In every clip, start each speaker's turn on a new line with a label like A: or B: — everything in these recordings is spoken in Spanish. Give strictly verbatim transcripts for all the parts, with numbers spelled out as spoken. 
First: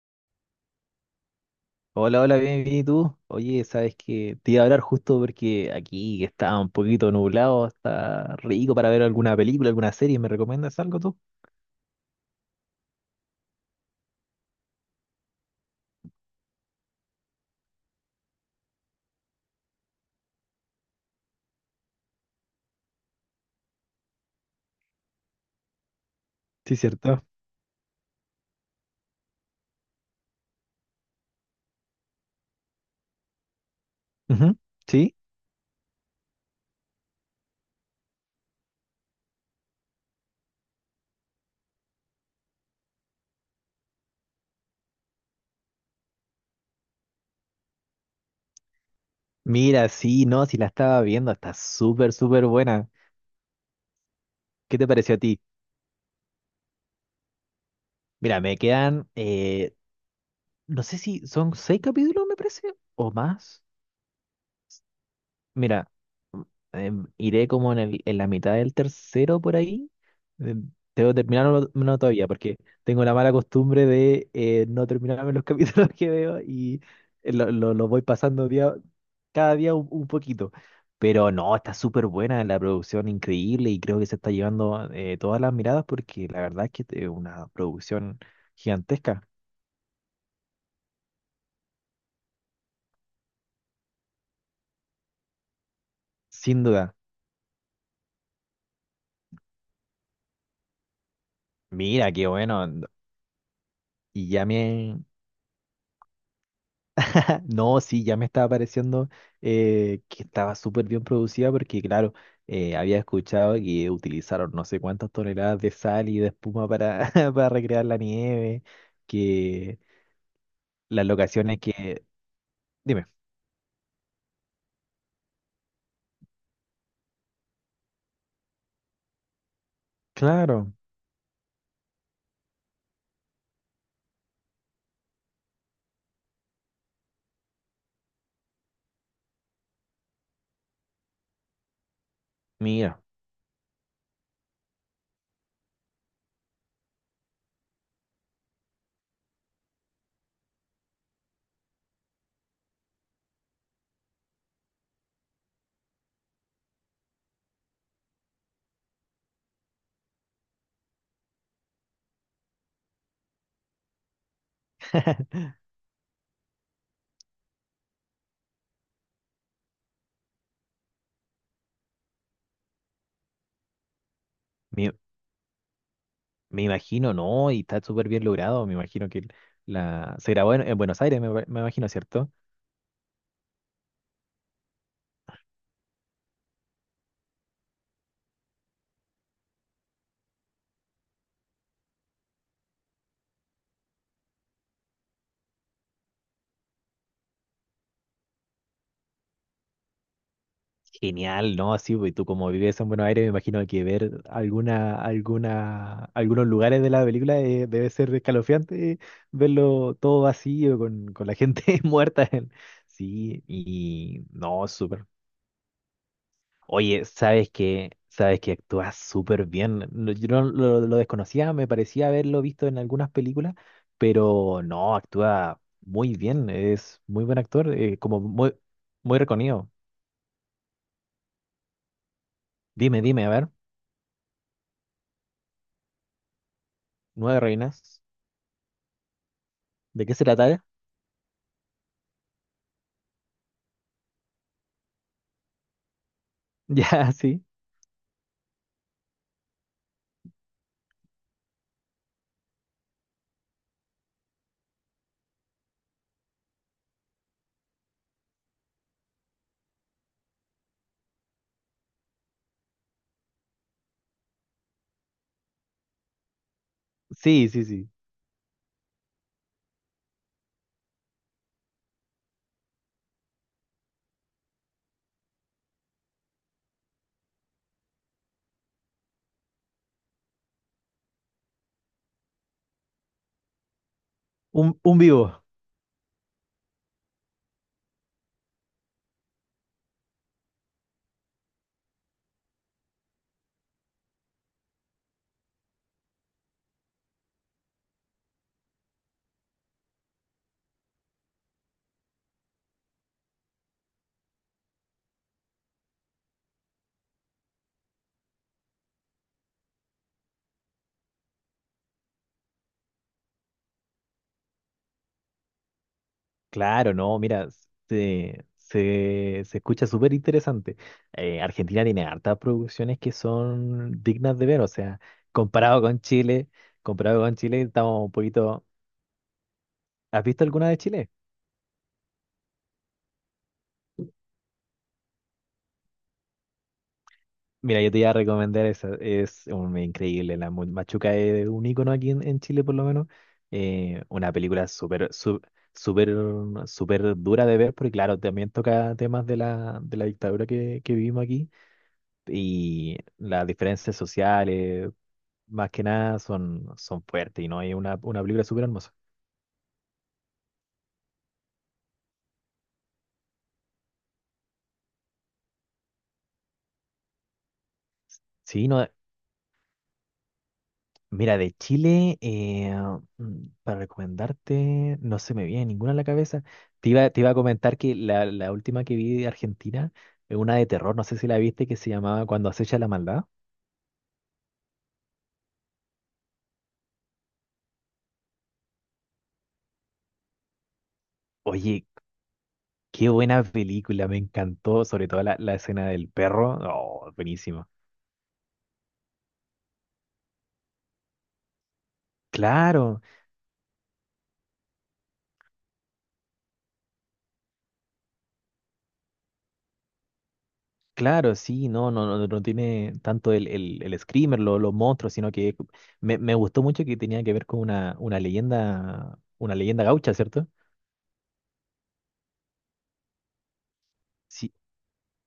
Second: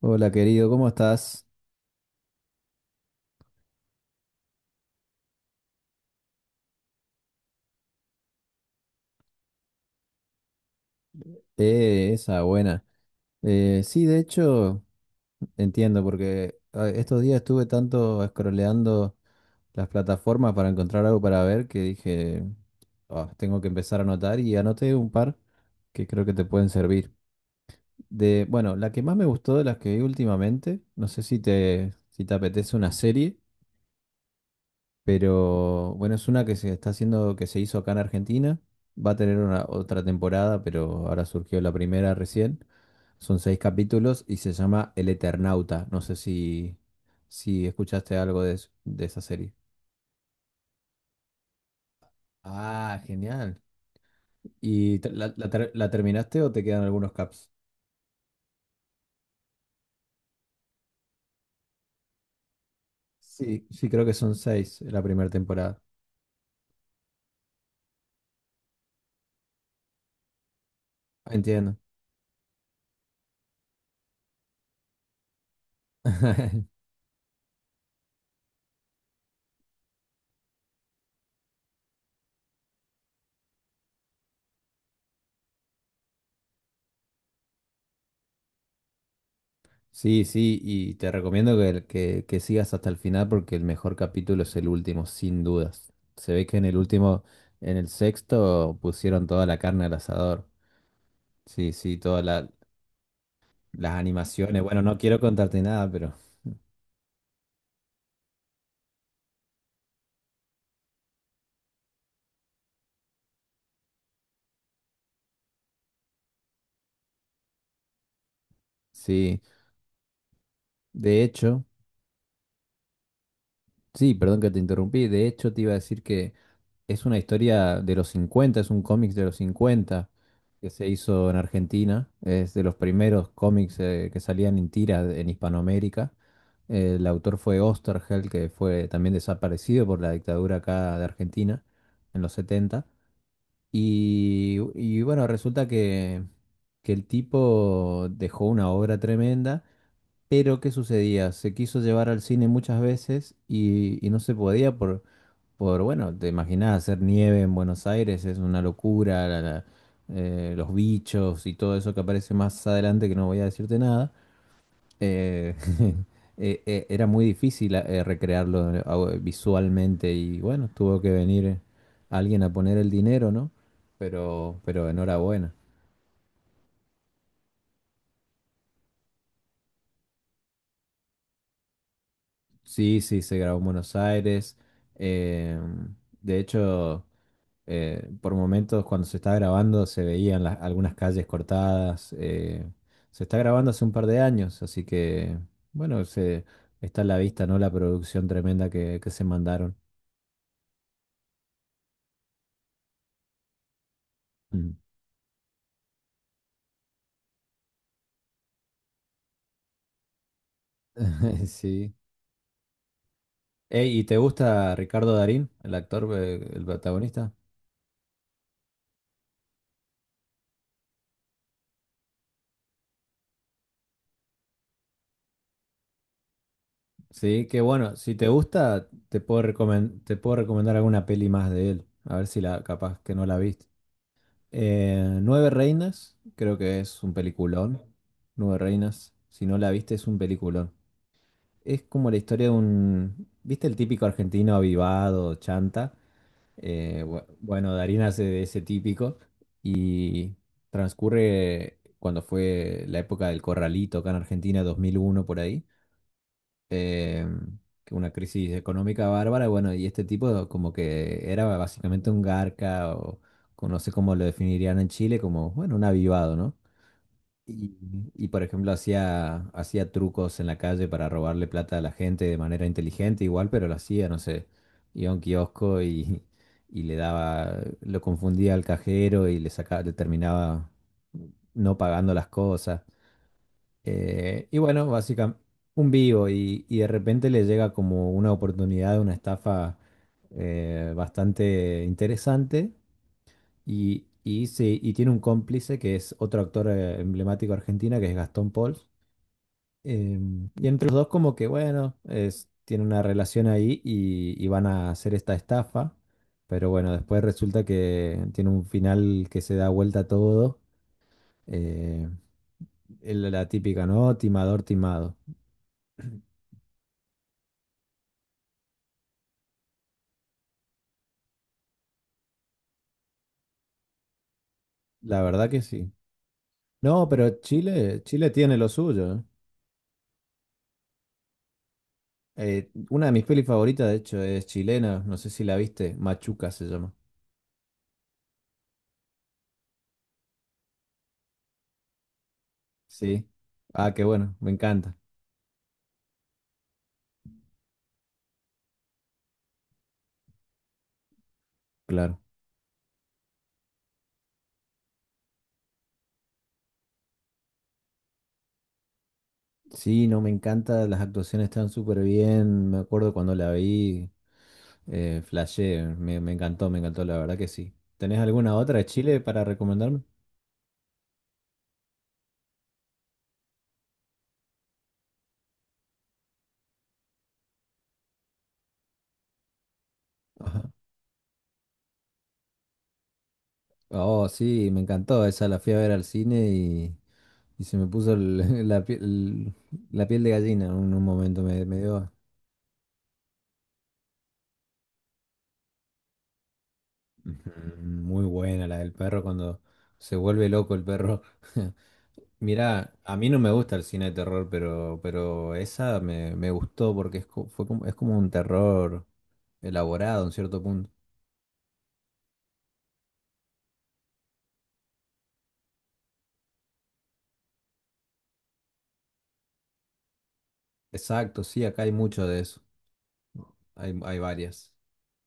A: Hola querido, ¿cómo estás?
B: Hola, hola, bien, bien, ¿y tú? Oye, sabes que te iba a hablar justo porque aquí que está un poquito nublado, está rico para ver alguna película, alguna serie. ¿Me recomiendas algo tú?
A: Eh, esa buena. Eh, sí, de hecho, entiendo, porque ah, estos días estuve tanto scrolleando las plataformas para encontrar algo para ver que dije, "Ah, tengo que empezar a anotar y anoté un par que creo que te pueden
B: Sí,
A: servir.
B: cierto.
A: De, bueno, la que más me gustó de las que vi últimamente, no sé si te, si te apetece una serie.
B: Ujú. Sí.
A: Pero bueno, es una que se está haciendo, que se hizo acá en Argentina. Va a tener una, otra temporada, pero ahora surgió la primera recién. Son seis capítulos y se llama El Eternauta. No sé si, si escuchaste algo de, es- de esa serie.
B: Mira, sí, no, si la estaba viendo, está súper, súper buena.
A: Ah, genial.
B: ¿Qué te
A: ¿Y te-
B: pareció a
A: la,
B: ti?
A: la ter- la terminaste o te quedan algunos caps?
B: Mira, me quedan, eh, no sé si son seis capítulos, me parece, o más.
A: Sí, sí, creo que son seis la primera temporada.
B: Mira, mm, em, iré como en el, en la mitad del tercero por ahí. Em, Debo terminarlo
A: Entiendo.
B: no todavía, porque tengo la mala costumbre de eh, no terminarme los capítulos que veo y eh, lo, lo- los voy pasando día, cada día un, un poquito. Pero no, está súper buena la producción, increíble, y creo que se está llevando eh, todas las miradas porque la verdad es que es una producción gigantesca,
A: Sí, sí, y te recomiendo que, que, que sigas hasta el final porque el mejor capítulo es el último, sin dudas. Se ve que
B: sin
A: en el
B: duda.
A: último, en el sexto, pusieron toda la carne al asador. Sí, sí,
B: Mira,
A: todas
B: qué
A: la-
B: bueno.
A: las
B: Y ya
A: animaciones. Bueno, no
B: me,
A: quiero contarte nada, pero
B: No, sí, ya me estaba pareciendo eh, que estaba súper bien producida porque, claro, eh, había escuchado que utilizaron no sé cuántas toneladas de sal y de espuma para, para recrear la nieve,
A: sí.
B: que las
A: De
B: locaciones
A: hecho,
B: que... Dime,
A: sí, perdón que te interrumpí. De hecho, te iba a decir que es una historia de los cincuenta, es un cómic de los cincuenta que
B: claro,
A: se hizo en Argentina. Es de los primeros cómics eh, que salían en tira en Hispanoamérica. Eh, El autor fue Osterhel, que fue también desaparecido por la dictadura acá de Argentina en los setenta.
B: mira,
A: Y, y bueno, resulta que, que el tipo dejó una obra tremenda pero, ¿qué sucedía? Se quiso llevar al cine muchas veces y, y no se podía por, por, bueno, te imaginás, hacer nieve en Buenos Aires es una locura, la- la- eh, los bichos y todo eso que aparece más adelante que no voy a decirte nada. eh, eh, eh, era muy difícil eh, recrearlo eh, au- eh, visualmente y bueno, tuvo que venir eh, alguien a poner el dinero, ¿no? Pero, pero
B: me,
A: enhorabuena.
B: me imagino, ¿no? Y está súper bien logrado, me imagino que la... se grabó en, en Buenos Aires, me, me imagino, ¿cierto?
A: Sí, sí, se grabó en Buenos Aires. em, de hecho, eh, por momentos cuando se está grabando se veían las- algunas calles cortadas. Eh, se está grabando hace un par de años, así que bueno, se, está a la vista, ¿no? La producción tremenda que, que se mandaron.
B: Genial, ¿no? Sí, pues, y tú como vives en Buenos Aires, me imagino que ver
A: Mm.
B: alguna, alguna, algunos lugares de la película eh, debe ser escalofriante, eh, verlo todo vacío, con, con la gente
A: Sí.
B: muerta. En- Sí,
A: Ey, ¿y te
B: y no,
A: gusta
B: súper.
A: Ricardo Darín, el actor, eh, el
B: Oye,
A: protagonista?
B: sabes que, sabes que actúas súper bien. No, yo no lo, lo desconocía, me parecía haberlo visto en algunas películas, pero no, actúa muy bien, es muy buen
A: Sí, que
B: actor,
A: bueno,
B: eh,
A: si
B: como
A: te
B: muy,
A: gusta,
B: muy
A: te puedo
B: reconocido.
A: recomen- te puedo recomendar alguna peli más de él. A ver si la, capaz
B: Dime,
A: que no
B: dime, a
A: la
B: ver,
A: viste. Eh, Nueve Reinas, creo que es un
B: Nueve
A: peliculón.
B: Reinas.
A: Nueve Reinas, si no la viste,
B: ¿De
A: es
B: qué
A: un
B: se trata?
A: peliculón. Es como la historia de un, ¿viste el típico argentino avivado, chanta? Eh,
B: Ya,
A: bu-
B: sí.
A: bueno, Darín hace de ese típico y transcurre cuando fue la época del Corralito, acá en Argentina, dos mil uno por ahí. eh, que una crisis económica bárbara, bueno, y este tipo como que era básicamente un garca o o no sé cómo lo definirían en Chile, como, bueno, un avivado, ¿no?
B: Sí, sí,
A: Y,
B: sí.
A: y, por ejemplo hacía, hacía trucos en la calle para robarle plata a la gente de manera inteligente igual, pero lo hacía, no sé, iba a un kiosco y, y le daba, lo confundía al cajero y le sacaba, le terminaba no pagando las cosas. Eh, y
B: Un,
A: bueno,
B: un
A: básicamente
B: vivo.
A: un vivo y, y de repente le llega como una oportunidad, una estafa eh, bastante interesante y, y, sí, y tiene un cómplice que es otro actor eh, emblemático argentina que es Gastón Pauls. Em, y entre los dos como que bueno, es, tienen una relación ahí y, y van a hacer esta estafa, pero bueno, después resulta que tiene un final que se da vuelta todo, eh, el- la típica, ¿no? Timador, timado.
B: Claro, no, mira, se, se, se escucha súper interesante. Eh, Argentina tiene hartas producciones que son dignas de ver, o sea,
A: La verdad que
B: comparado
A: sí.
B: con Chile,
A: No,
B: comparado con
A: pero
B: Chile, estamos
A: Chile,
B: un
A: Chile tiene
B: poquito...
A: lo suyo. ¿Eh?
B: ¿Has visto alguna de Chile?
A: Eh, una de mis pelis favoritas, de hecho, es chilena. No sé si la viste. Machuca se llama.
B: Mira, yo te iba a recomendar esa, es un, increíble, la Mu- Machuca es un icono aquí en, en Chile por lo menos,
A: Sí. Ah, qué
B: eh, una
A: bueno. Me
B: película
A: encanta.
B: súper, su- súper, súper dura de ver, porque claro, también toca temas de la, de la dictadura que, que vivimos aquí,
A: Claro.
B: y las diferencias sociales, más que nada, son, son fuertes, y no hay una, una película súper hermosa.
A: Sí, no, me encanta. Las actuaciones están súper bien. Me acuerdo cuando la vi. Eh, flashé. Me, me encantó, me encantó. La verdad que sí. ¿Tenés alguna
B: Sí,
A: otra de
B: no,
A: Chile para recomendarme?
B: mira, de Chile, eh, mm, para recomendarte, no se me viene ninguna a la cabeza. Te iba, te iba a comentar que la, la última que vi de Argentina es una
A: Ajá.
B: de terror, no sé si la viste, que se llamaba Cuando acecha la maldad.
A: Oh, sí, me encantó. Esa la fui a ver al cine y Y se me puso el- la piel, la piel de gallina en un, un momento, me, me
B: Oye,
A: dio
B: qué buena película, me encantó, sobre todo la, la escena del perro. Oh, buenísimo.
A: mm, muy buena la del perro cuando se vuelve loco el perro. Mirá,
B: Claro,
A: a mí no me gusta el cine de terror, pero, pero esa me, me gustó porque es, co- fue como, es como un terror elaborado en cierto punto.
B: claro, sí, no, no, no, no tiene tanto el, el, el screamer, lo- los monstruos, sino que me, me gustó mucho que tenía que ver con una, una leyenda, una leyenda gaucha, ¿cierto?
A: Exacto, sí, acá hay mucho de eso, hay, hay
B: Sí,
A: varias.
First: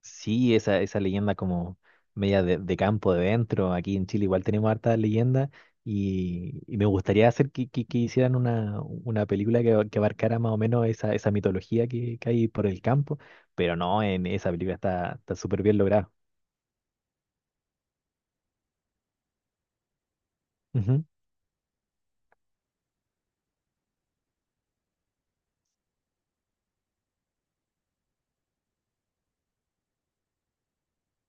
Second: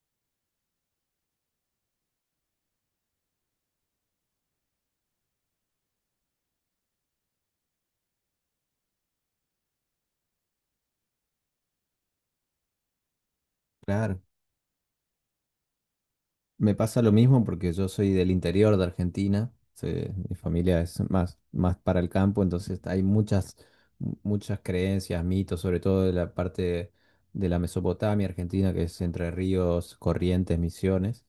B: sí, esa, esa leyenda como media de, de campo de dentro. Aquí en Chile igual tenemos hartas leyendas y, y me gustaría hacer que, que- que hicieran una, una película que, que abarcara más o menos esa, esa mitología que, que hay por el campo, pero no,
A: Claro.
B: en esa película está, está súper bien lograda.
A: Me pasa lo mismo porque yo soy del interior de Argentina, se- mi familia es
B: Ujú,
A: más, más para el campo, entonces hay muchas, mu- muchas creencias, mitos, sobre todo de la parte de la Mesopotamia argentina, que es Entre Ríos, Corrientes, Misiones,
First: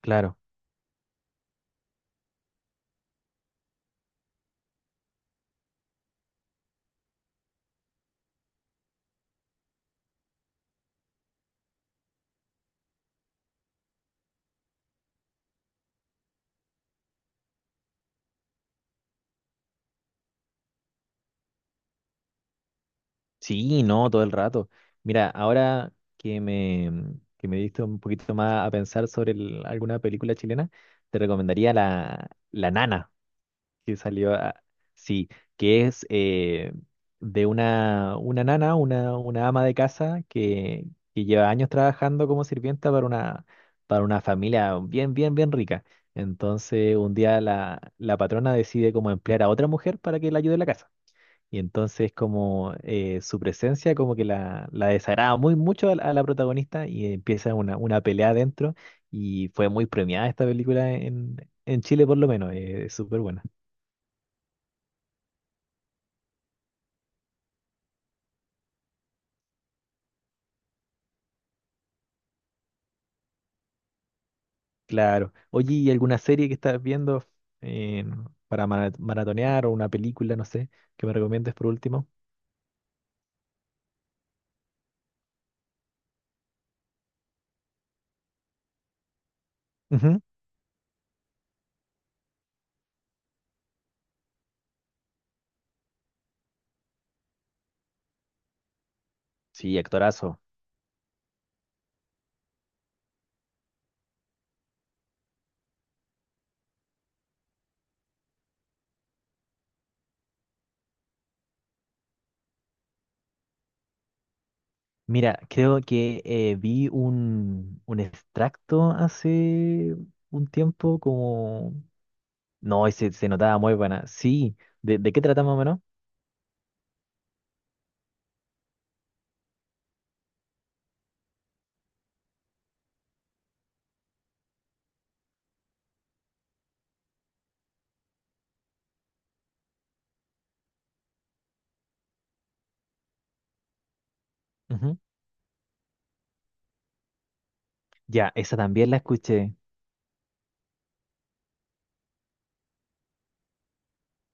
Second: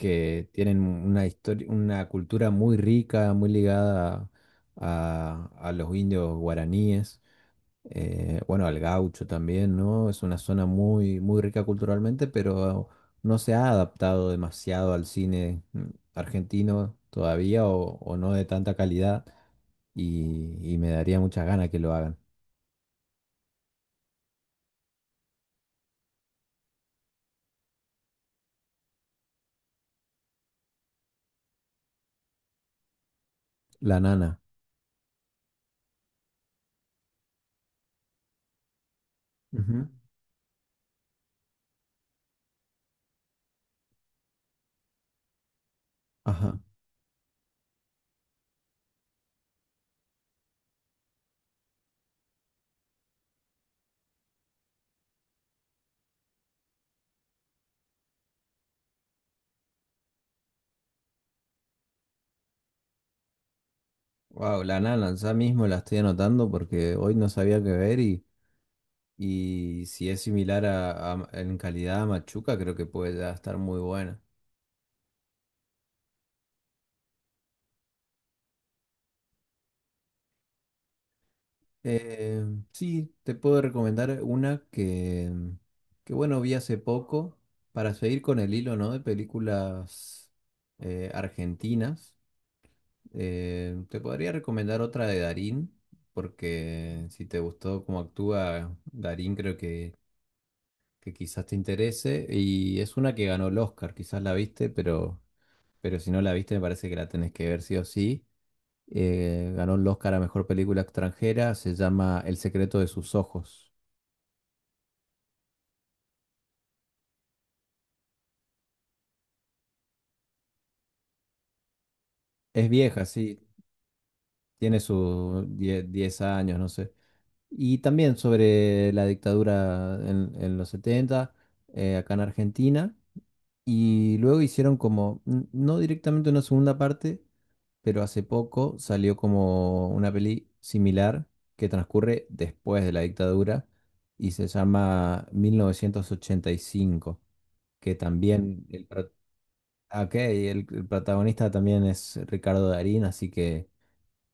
B: claro.
A: tienen una historia, una cultura muy rica, muy ligada a, a los indios guaraníes. Eh, bueno, al gaucho también, ¿no? Es una zona muy, muy rica culturalmente, pero no se ha adaptado demasiado al cine mm, argentino todavía o, o no de tanta calidad y, y me daría muchas ganas que lo hagan.
B: Sí, no, todo el rato. Mira, ahora que me, que me diste un poquito más a pensar sobre el- alguna película chilena, te recomendaría la, La Nana. Que
A: La
B: salió,
A: Nana.
B: a- sí, que es eh, de una, una nana, una, una ama de
A: Ujú.
B: casa que, que lleva años trabajando como sirvienta para una, para una familia bien, bien, bien rica.
A: Ajá.
B: Entonces un día la, la patrona decide como emplear a otra mujer para que la ayude en la casa. Y entonces como eh, su presencia como que la, la desagrada muy mucho a, la a la protagonista y empieza una, una pelea adentro y fue muy premiada esta película en, en Chile por lo menos, eh, es súper buena.
A: Wow, La Nana, ya mismo la estoy anotando porque hoy no sabía qué ver y, y si es similar a, a- en calidad a Machuca, creo que puede ya estar muy buena.
B: Claro. Oye, ¿y alguna serie que estás viendo eh, para mara- maratonear o una película, no sé, que me recomiendes por último?
A: Eh, sí, te puedo recomendar una que, mm, que, bueno, vi hace poco para seguir con el hilo, ¿no? De
B: Ujú.
A: películas eh, argentinas. Eh, te podría recomendar otra de Darín, porque si te gustó cómo actúa Darín, creo
B: Sí,
A: que,
B: actorazo.
A: que quizás te interese. Y es una que ganó el Oscar, quizás la viste, pero, pero si no la viste, me parece que la tenés que ver sí o sí. Eh, ganó el Oscar a Mejor Película Extranjera, se llama El secreto de sus ojos.
B: Mira, creo que eh, vi un, un extracto hace un tiempo como...
A: Es
B: No,
A: vieja,
B: ese se se
A: sí,
B: notaba muy buena. Sí,
A: tiene
B: ¿de, de qué trata
A: sus
B: más o menos?
A: diez diez años, no sé. Y también sobre la dictadura en, en los setenta. Eh, acá en Argentina. Y luego hicieron como, n- no directamente una segunda parte, pero hace poco salió como una peli similar que transcurre después de la dictadura y se
B: Ujú.
A: llama mil novecientos ochenta y cinco, que
B: Ya, esa
A: también el,
B: también la
A: pro-
B: escuché.
A: ok, el el protagonista también es Ricardo Darín, así que...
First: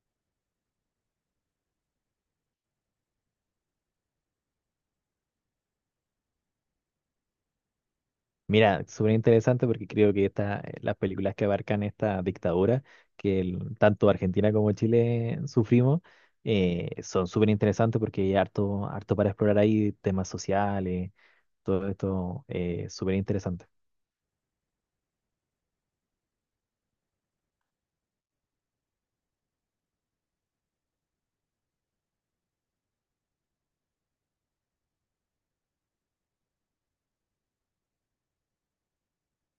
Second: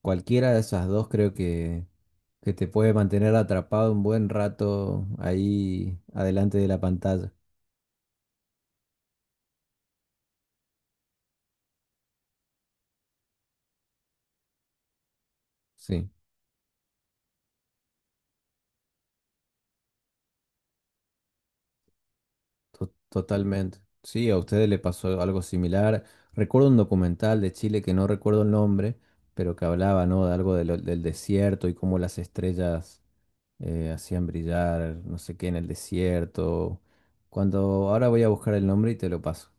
A: Cualquiera de esas dos creo que, que te puede mantener atrapado un buen rato ahí adelante de la pantalla.
B: Mira, súper interesante porque creo que esta, eh, las películas que abarcan esta dictadura que el- tanto Argentina como Chile sufrimos
A: Sí,
B: eh, son súper interesantes porque hay harto, harto para explorar ahí temas sociales, todo esto eh,
A: to-
B: súper interesante.
A: totalmente. Sí, a ustedes le pasó algo similar. Recuerdo un documental de Chile que no recuerdo el nombre, pero que hablaba, ¿no? De algo de lo- del desierto y cómo las estrellas eh, hacían brillar, no sé qué, en el desierto. Cuando ahora voy a buscar el nombre y te lo paso.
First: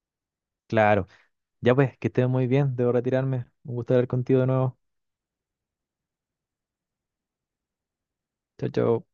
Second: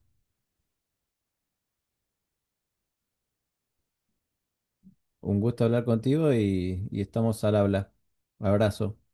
B: Claro, ya pues, que estén muy bien, debo retirarme. Un gusto hablar contigo de nuevo.
A: Un gusto hablar contigo y, y estamos al habla.
B: Chao,
A: Abrazo.
B: chao.